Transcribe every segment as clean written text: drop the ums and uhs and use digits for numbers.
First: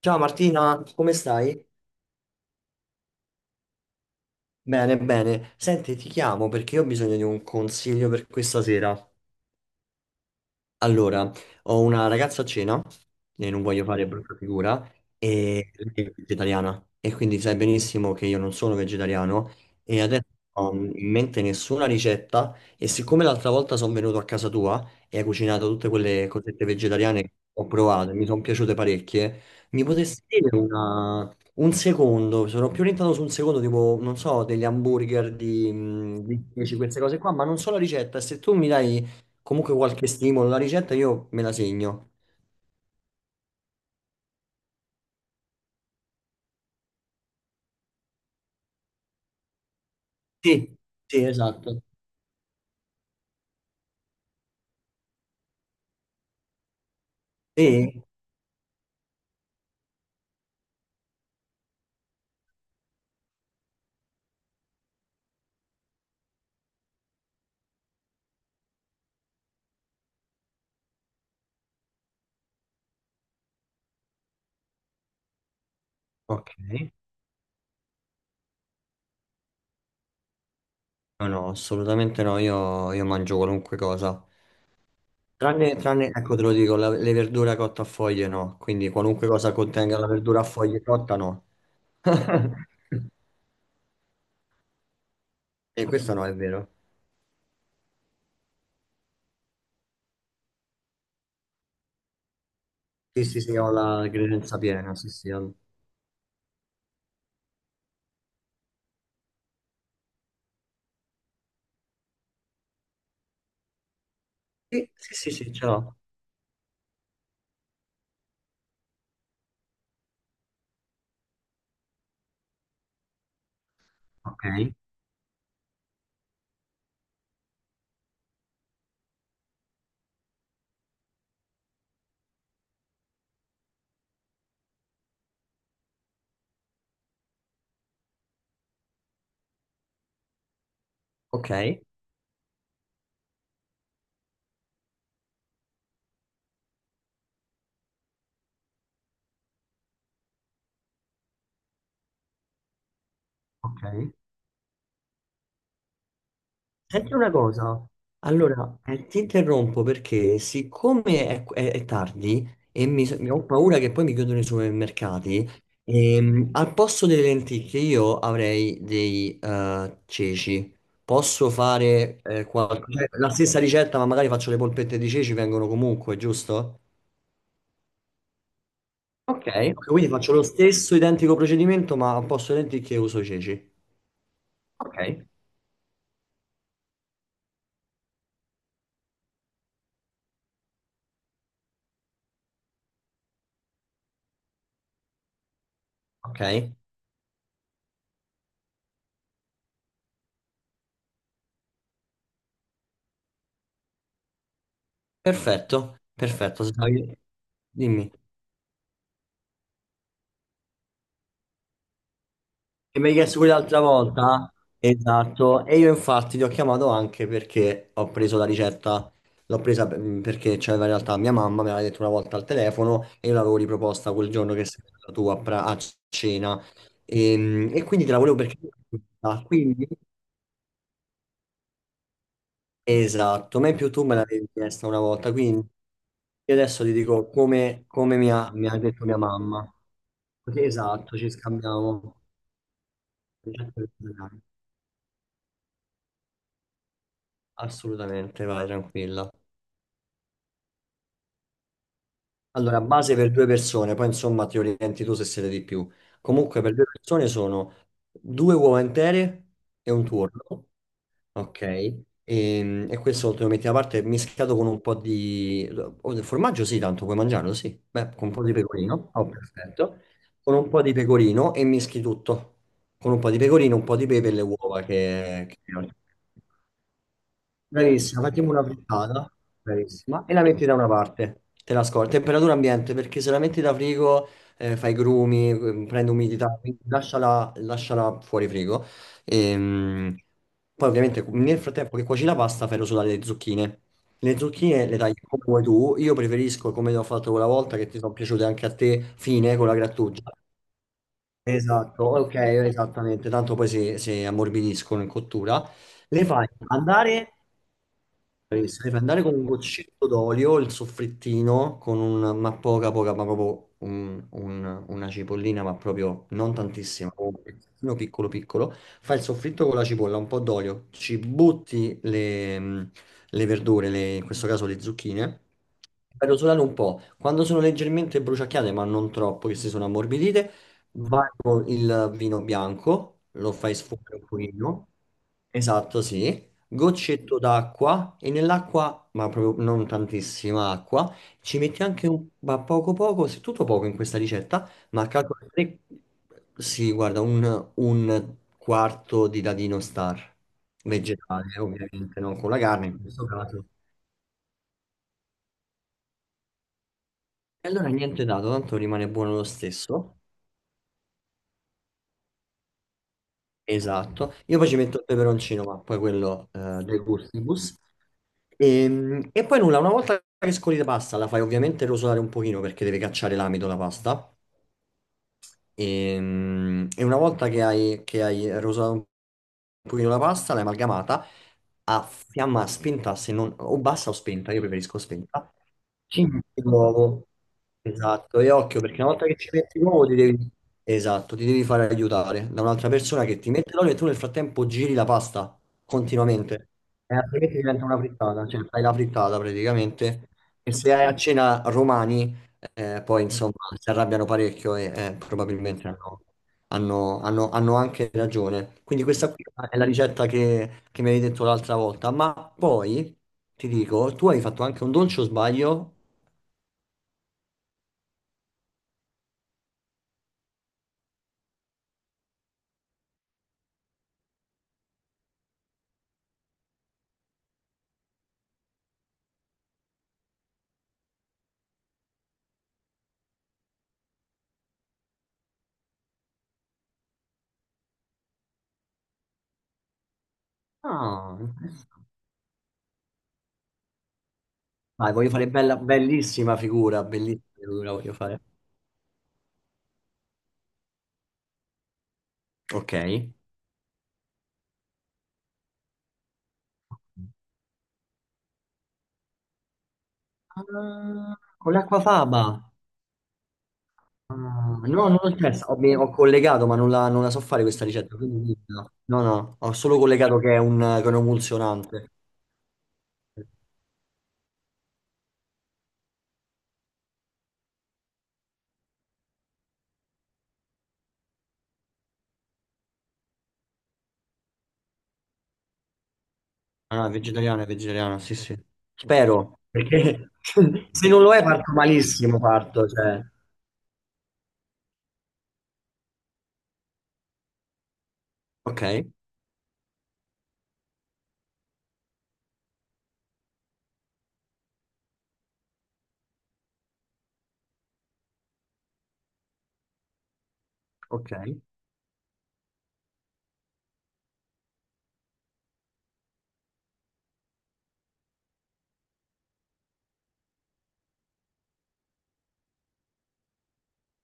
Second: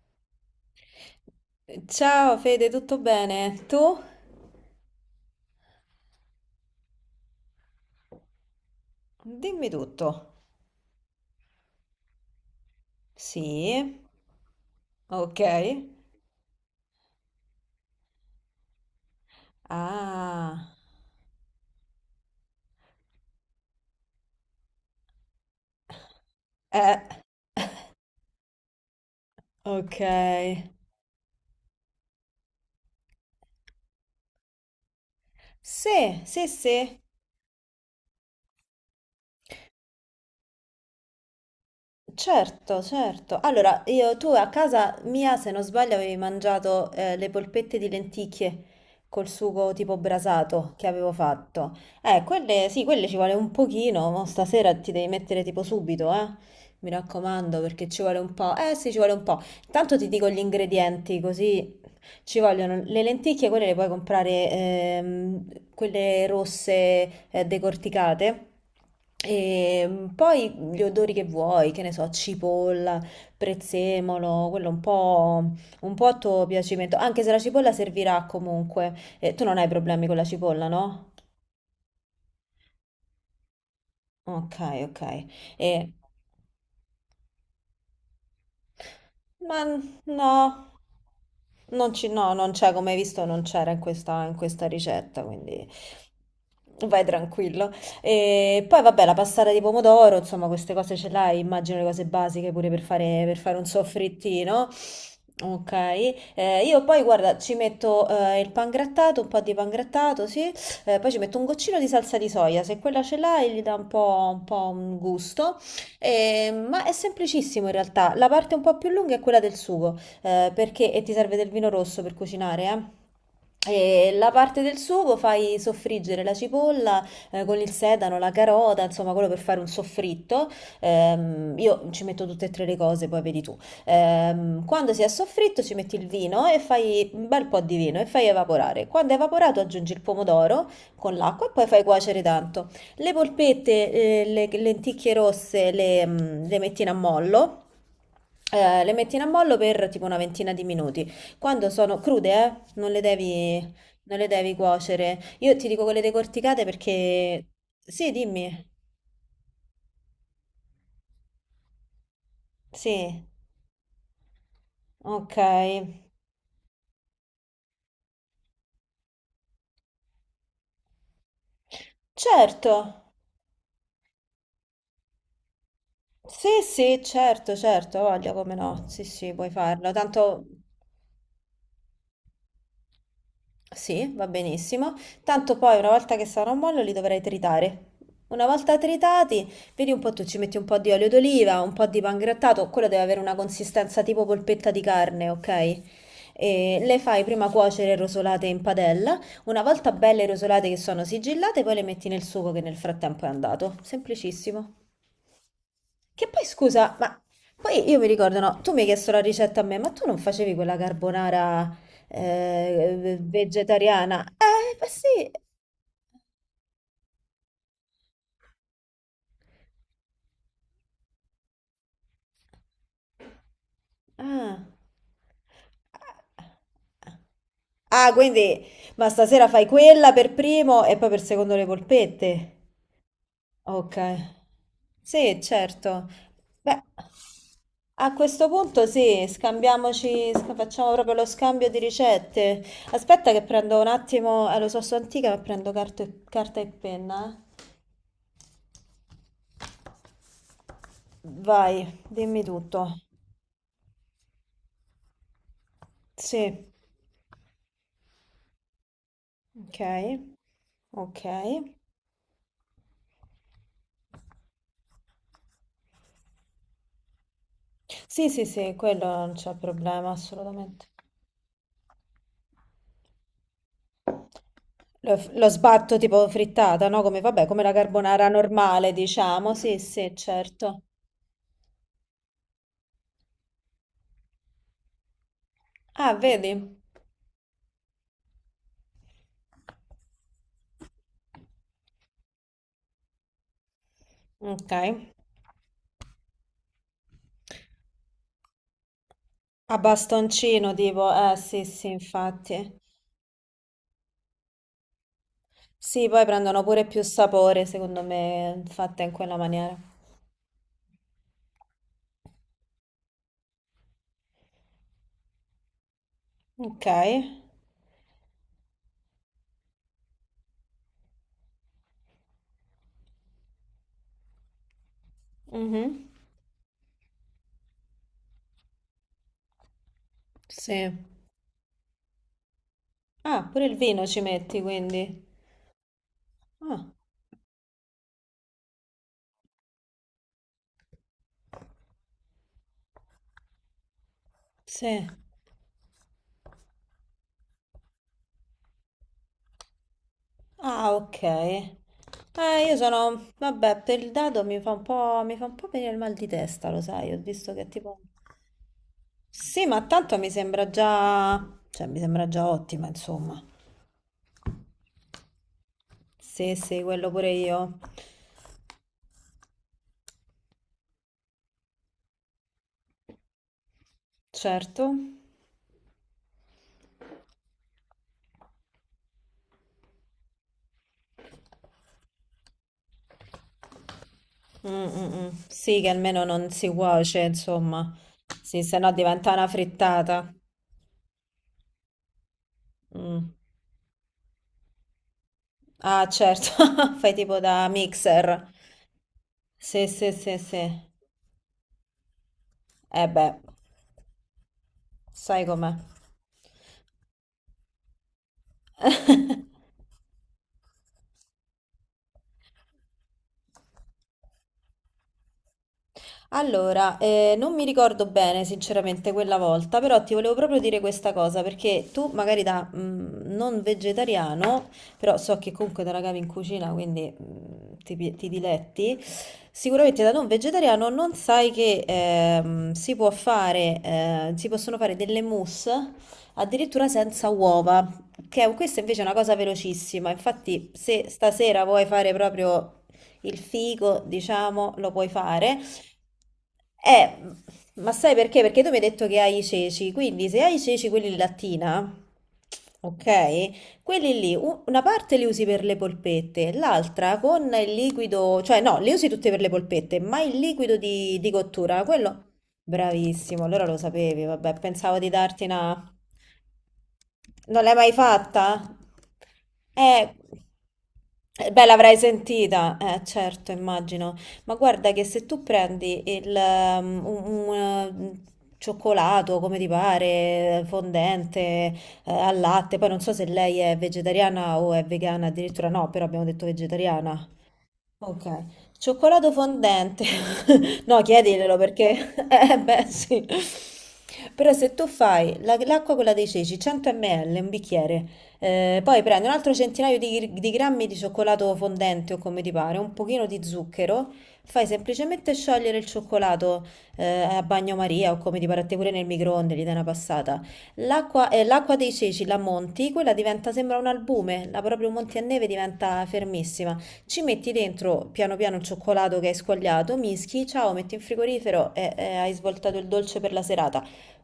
Ciao Martina, come stai? Ciao Fede, tutto bene? Tu? Bene, bene. Senti, ti chiamo perché io ho bisogno di un consiglio per questa sera. Dimmi tutto. Allora, ho una ragazza a cena Sì, e non voglio fare brutta figura, ok. e lei è vegetariana e quindi sai benissimo che io non sono vegetariano e adesso non Ah, ho in mente nessuna ricetta e siccome l'altra volta sono venuto a casa tua e hai cucinato tutte quelle cosette eh, vegetariane che ho provato e mi sono piaciute parecchie, mi potresti dire ok. Un secondo, sono più orientato su un secondo, tipo, non so, degli hamburger di, mm, Sì, di sì, 10, sì. queste cose qua, ma non so la ricetta, e se tu mi dai. Comunque qualche stimolo, la ricetta io me la segno. Certo, certo. Allora, io, tu a casa mia, se non sbaglio, avevi mangiato le polpette di lenticchie col sugo tipo brasato Sì, che avevo sì, fatto. esatto. Quelle, sì, quelle ci vuole un pochino, mo stasera ti devi mettere tipo subito, eh. Mi raccomando, perché ci Sì? vuole un po'. Eh sì, ci vuole un po'. Intanto ti dico gli ingredienti, così ci vogliono le lenticchie, quelle le puoi comprare, quelle rosse, decorticate. E poi gli odori che vuoi, che ne so, cipolla, prezzemolo, quello un po' a tuo Ok. piacimento, anche se la cipolla servirà comunque. Tu non hai problemi con la cipolla, no? No, no, assolutamente no, io mangio qualunque cosa. Ok, ok. Tranne, E... tranne, ecco te lo dico, le verdure cotte a foglie no, quindi qualunque cosa Ma contenga la no, verdura a foglie cotta no. non ci- no, non c'è, come hai visto, non c'era in questa ricetta, quindi E questo no, è vero. vai tranquillo. E poi vabbè, la passata di pomodoro, insomma, queste cose ce l'hai, immagino le cose basiche pure Sì, per sì, fare sì, un ho la credenza soffrittino. piena, sì, sì, Ok, io poi guarda, ci metto il pangrattato, un po' di pangrattato, sì, poi ci metto un goccino di salsa di soia, se quella ce l'hai gli dà un po', un po' sì, un sì, sì, sì, gusto. ce l'ho. Ma è semplicissimo in realtà. La parte un po' più lunga è quella del sugo, perché e ti serve del vino rosso per cucinare, eh. E la Ok, parte del sugo fai soffriggere la cipolla con il sedano, la carota, insomma, quello per fare un soffritto. Io ci metto tutte e tre le cose, poi vedi tu. Quando si è soffritto, ci metti il vino e fai un bel po' di vino e fai evaporare. Quando è evaporato, aggiungi il pomodoro con l'acqua e ok, poi fai cuocere tanto. Le polpette, le lenticchie rosse le metti in ammollo, le metti in ammollo per tipo una ventina di minuti. Quando sono crude, non le devi, ok. non le devi cuocere. Io ti dico quelle decorticate Senti una perché... cosa, Sì, dimmi. allora ti interrompo perché siccome è tardi e mi, so- Sì, mi ho paura che poi mi chiudono i ok. supermercati, al posto delle lenticchie io avrei dei ceci. Posso fare Certo. La stessa ricetta, ma magari faccio le polpette di ceci, vengono comunque, Sì, giusto? sì, certo, certo, voglio come no. Sì, sì, Ok, puoi ok, farlo. quindi faccio lo Tanto... stesso identico procedimento, ma al posto delle lenticchie uso i ceci. Sì, va benissimo. Ok, Tanto poi una volta che sarà un mollo li dovrai tritare. Una volta tritati, vedi un po', tu ci metti un po' di olio d'oliva, un po' di pangrattato, quello deve avere una consistenza tipo polpetta di carne, ok? ok, E le fai prima cuocere rosolate in padella. Una volta belle rosolate che sono sigillate, poi le metti nel sugo che nel frattempo è andato. Semplicissimo. perfetto, Che poi perfetto. scusa, ma poi io mi Dimmi. ricordo, no, tu mi hai chiesto la ricetta a me, ma tu non facevi quella carbonara E mi hai chiesto quell'altra vegetariana? volta? Ma sì. Esatto, e io infatti ti ho chiamato anche perché ho preso la ricetta, l'ho presa perché c'aveva in realtà mia mamma, me l'aveva detto una volta al telefono e io l'avevo riproposta quel giorno che Ah. sei stata tu a cena e quindi Ah, te la volevo perché... quindi, ma Ah, stasera fai quella per primo e poi per secondo le polpette. esatto, ma in più Ok, tu me l'avevi chiesta una volta, sì, quindi certo. io Beh, adesso ti dico come, a come mi questo ha, mi ha punto detto mia sì, mamma. scambiamoci, Così, facciamo proprio esatto, lo ci scambio di scambiamo. ricette. Aspetta che prendo un attimo, lo so, sono antica, ma prendo carta e, carta e penna. Assolutamente, vai tranquilla. Vai, dimmi Allora, tutto. base per due persone, poi insomma ti orienti tu se siete di più. Comunque Sì, per due persone sono due uova intere ok, e un tuorlo, ok. ok? E questo te lo metti da parte mischiato con un po' di... o del formaggio sì, tanto puoi mangiarlo, sì. Beh, Sì, con un po' sì, di sì, quello pecorino, oh, non c'è perfetto. problema, Con un po' assolutamente. di pecorino e mischi tutto. Con un po' di pecorino, un po' di pepe e le uova Lo, lo che... sbatto tipo frittata, no? Come, vabbè, come la Bravissima, carbonara facciamo una normale, frittata, diciamo. Sì, sì, bravissima, e la metti da certo. una parte, te la scordi, temperatura ambiente, perché se la metti da frigo, fai grumi, prende Ah, umidità, vedi? quindi lasciala fuori frigo. Ehm, Poi ovviamente nel frattempo che cuoci la pasta fai rosolare le zucchine. Le zucchine le Okay. tagli come vuoi tu, io preferisco come ho fatto quella volta che ti sono piaciute anche a te, fine con la A grattugia. bastoncino tipo, eh sì, sì, Esatto, ok, infatti. esattamente, tanto poi si ammorbidiscono in cottura. Sì, poi Le fai prendono pure più andare sapore, secondo me, quindi se devi fatte in andare con quella un maniera. goccetto d'olio, il soffrittino, con ma poca, poca, ma proprio una cipollina, ma proprio non Ok. tantissima, un pezzettino piccolo piccolo, fai il soffritto con la cipolla, un po' d'olio, ci butti le verdure, in questo caso le zucchine, Mhm. fai rosolare un po', quando sono leggermente bruciacchiate, ma non troppo, che si sono ammorbidite, Sì. vai con il vino bianco, Ah, lo pure fai il vino sfumare ci un metti, pochino, quindi. esatto, sì, Ah, goccetto d'acqua e nell'acqua, ma proprio non tantissima acqua, ci metti anche ma poco poco, se tutto poco in questa ricetta, sì. ma calcola tre, sì, guarda, un quarto di dadino star, Ah, vegetale, ok. ovviamente, non con la Io carne in questo sono... caso. Vabbè, per il dado mi fa un po'... mi fa un po' venire il mal di testa, lo sai, ho visto che E allora tipo... niente dato, tanto rimane buono lo Sì, ma tanto stesso. mi sembra già... cioè, mi sembra già ottima, insomma. Esatto, io poi ci metto il peperoncino, ma poi quello Sì, sì, dei quello pure io. gustibus. E poi nulla, una volta che scoli la pasta, la fai ovviamente rosolare un pochino perché deve cacciare l'amido la pasta. Certo, E una volta che che hai rosato un pochino la pasta, l'hai amalgamata a fiamma spenta, se non, o bassa o spenta, io Mm, preferisco mm, mm. spenta. Sì, che almeno Ci non metti si cuoce, l'uovo. insomma, Esatto, e sì, se occhio no perché una volta diventa che una ci metti l'uovo ti frittata. devi... Esatto, ti devi fare aiutare da un'altra persona Mm. che ti mette l'olio e tu nel frattempo giri la pasta Ah, certo, continuamente. fai E tipo altrimenti da diventa una mixer. frittata, cioè fai la frittata Sì, sì, praticamente. sì, sì. E se hai a cena romani... Eh Poi beh, insomma si arrabbiano parecchio e sai com'è. probabilmente hanno anche ragione. Quindi questa qui è la ricetta che mi avevi detto l'altra volta, ma poi ti dico, tu hai fatto anche un dolce o sbaglio? Allora, non mi ricordo bene sinceramente quella volta, però ti volevo proprio dire questa cosa, perché tu magari da non vegetariano, però so che comunque te la cavi in cucina, quindi ti, ti diletti, sicuramente da non vegetariano non sai che si può fare, si possono fare delle mousse addirittura senza uova, questa invece è una cosa velocissima, infatti se Ah, stasera vuoi fare proprio il figo, diciamo, lo puoi vai, voglio fare fare. bella, Eh, bellissima ma figura voglio sai perché? fare. Perché tu mi hai detto che hai i ceci, quindi se hai i ceci quelli in lattina, Ok. ok, quelli lì, una parte li usi per le polpette, l'altra con il liquido, cioè no, li usi tutte per le polpette, ma il liquido di Ah, con cottura, quello... l'acquafaba. Bravissimo, allora lo sapevi, Ah, vabbè, pensavo di no, non l'ho darti chiesto, ho, una... mi- ho collegato, ma non la so Non fare l'hai questa mai ricetta. fatta? Quindi no, no, no, ho solo Eh, collegato che è un beh, l'avrai emulsionante. sentita, certo, immagino. Ma guarda che se tu prendi un, eh, cioccolato, come ti pare, fondente, al latte, poi non so se lei è vegetariana o è vegana, addirittura no, però abbiamo detto Ah, no, vegetariana. È vegetariana, sì, Ok, sì. cioccolato Spero, fondente. perché No, se non lo è chiediglielo parto perché, malissimo, eh beh parto, cioè. sì. Però se tu fai l'acqua quella dei ceci, 100 ml, un bicchiere, Ok, poi prendi un altro centinaio di grammi di cioccolato fondente o come ti pare, un pochino di zucchero, fai semplicemente sciogliere il cioccolato a bagnomaria o come ti pare a te pure nel microonde, gli dai una passata. L'acqua ok, l'acqua dei ceci la monti, quella diventa, sembra un albume, la proprio monti a neve diventa fermissima. Ci metti dentro piano piano il cioccolato che hai squagliato, mischi, ciao, metti in frigorifero e hai svoltato il dolce per la serata.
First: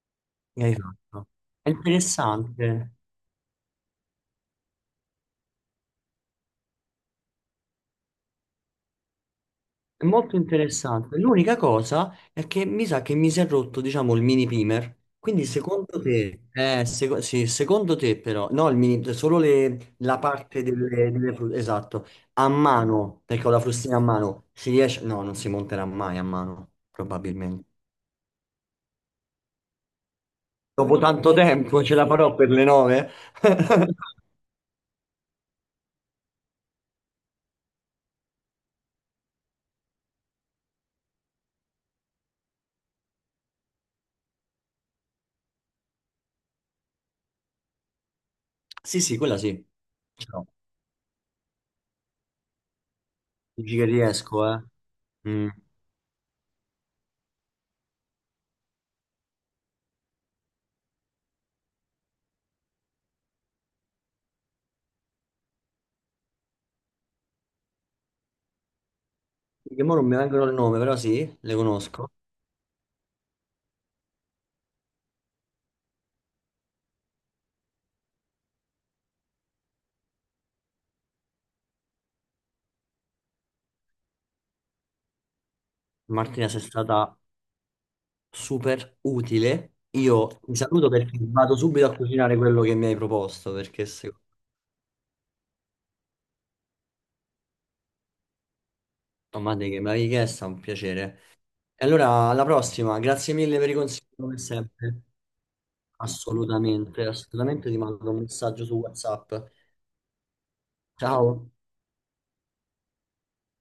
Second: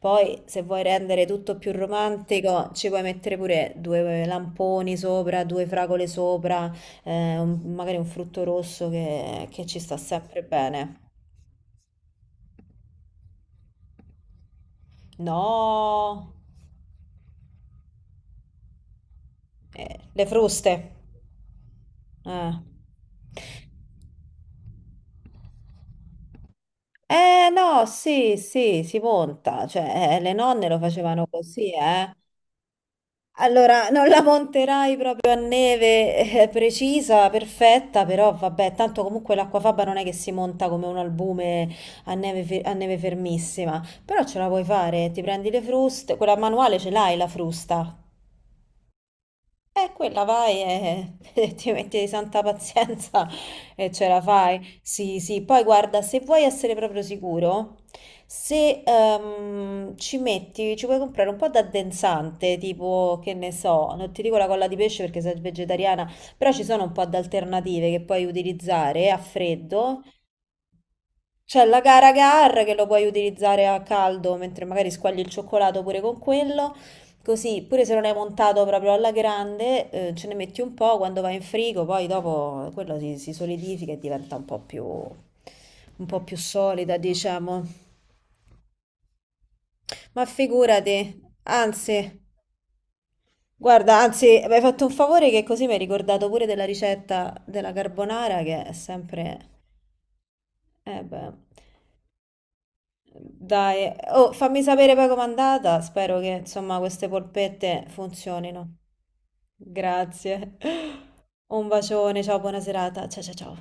Poi, se mi hai vuoi rendere fatto. tutto È più romantico, ci interessante. puoi mettere pure due lamponi sopra, due fragole sopra, magari un frutto rosso che ci sta È molto sempre bene. interessante. L'unica cosa è che mi sa che mi si è rotto, diciamo, il mini primer. Quindi secondo No, te, sì, secondo te però, no, il mini, solo la le parte fruste. Esatto, a Eh. mano, perché ho la frustina a mano, si riesce, no, non si monterà mai a mano, Eh probabilmente. no, sì, sì, si monta, cioè le nonne lo Dopo facevano tanto così, tempo ce la eh. farò per le 9? Allora, non la monterai proprio a neve precisa, perfetta, però vabbè, tanto comunque l'acquafaba non è che si monta come un albume a neve, a neve fermissima, però ce la puoi fare, ti prendi le fruste, quella manuale ce l'hai la frusta, Sì, sì, quella sì. Quella Ciao. vai e, e ti metti di santa pazienza Dici che e ce la riesco, eh. fai. Sì, sì. Mm. Poi guarda, se vuoi essere proprio sicuro, se ci metti, ci puoi comprare un po' d'addensante, tipo, che ne so, non ti dico la colla di pesce perché sei vegetariana, però ci sono un po' di alternative che puoi utilizzare a Che mo freddo non mi vengono il nome, però sì, le c'è la conosco. Gara Gar che lo puoi utilizzare a caldo mentre magari squagli il cioccolato pure con quello. Così, pure se non hai montato proprio alla grande, ce ne metti un po' quando va in frigo, poi dopo quello si, si solidifica e diventa un po' più Martina, sei solida, stata diciamo. super utile. Ma Io ti saluto perché figurati, vado subito a anzi, cucinare quello che mi hai proposto, perché guarda, secondo anzi, mi hai fatto un favore che così mi hai ricordato pure della ricetta della carbonara che è sempre... me che me l'hai chiesto è un Eh piacere. beh. E allora, alla prossima, grazie mille per i Dai, consigli oh, come fammi sapere sempre. poi com'è andata. Spero che insomma Assolutamente, queste assolutamente ti polpette mando un messaggio su funzionino. WhatsApp. Grazie. Ciao. Un bacione, ciao, buona serata. Ciao ciao ciao.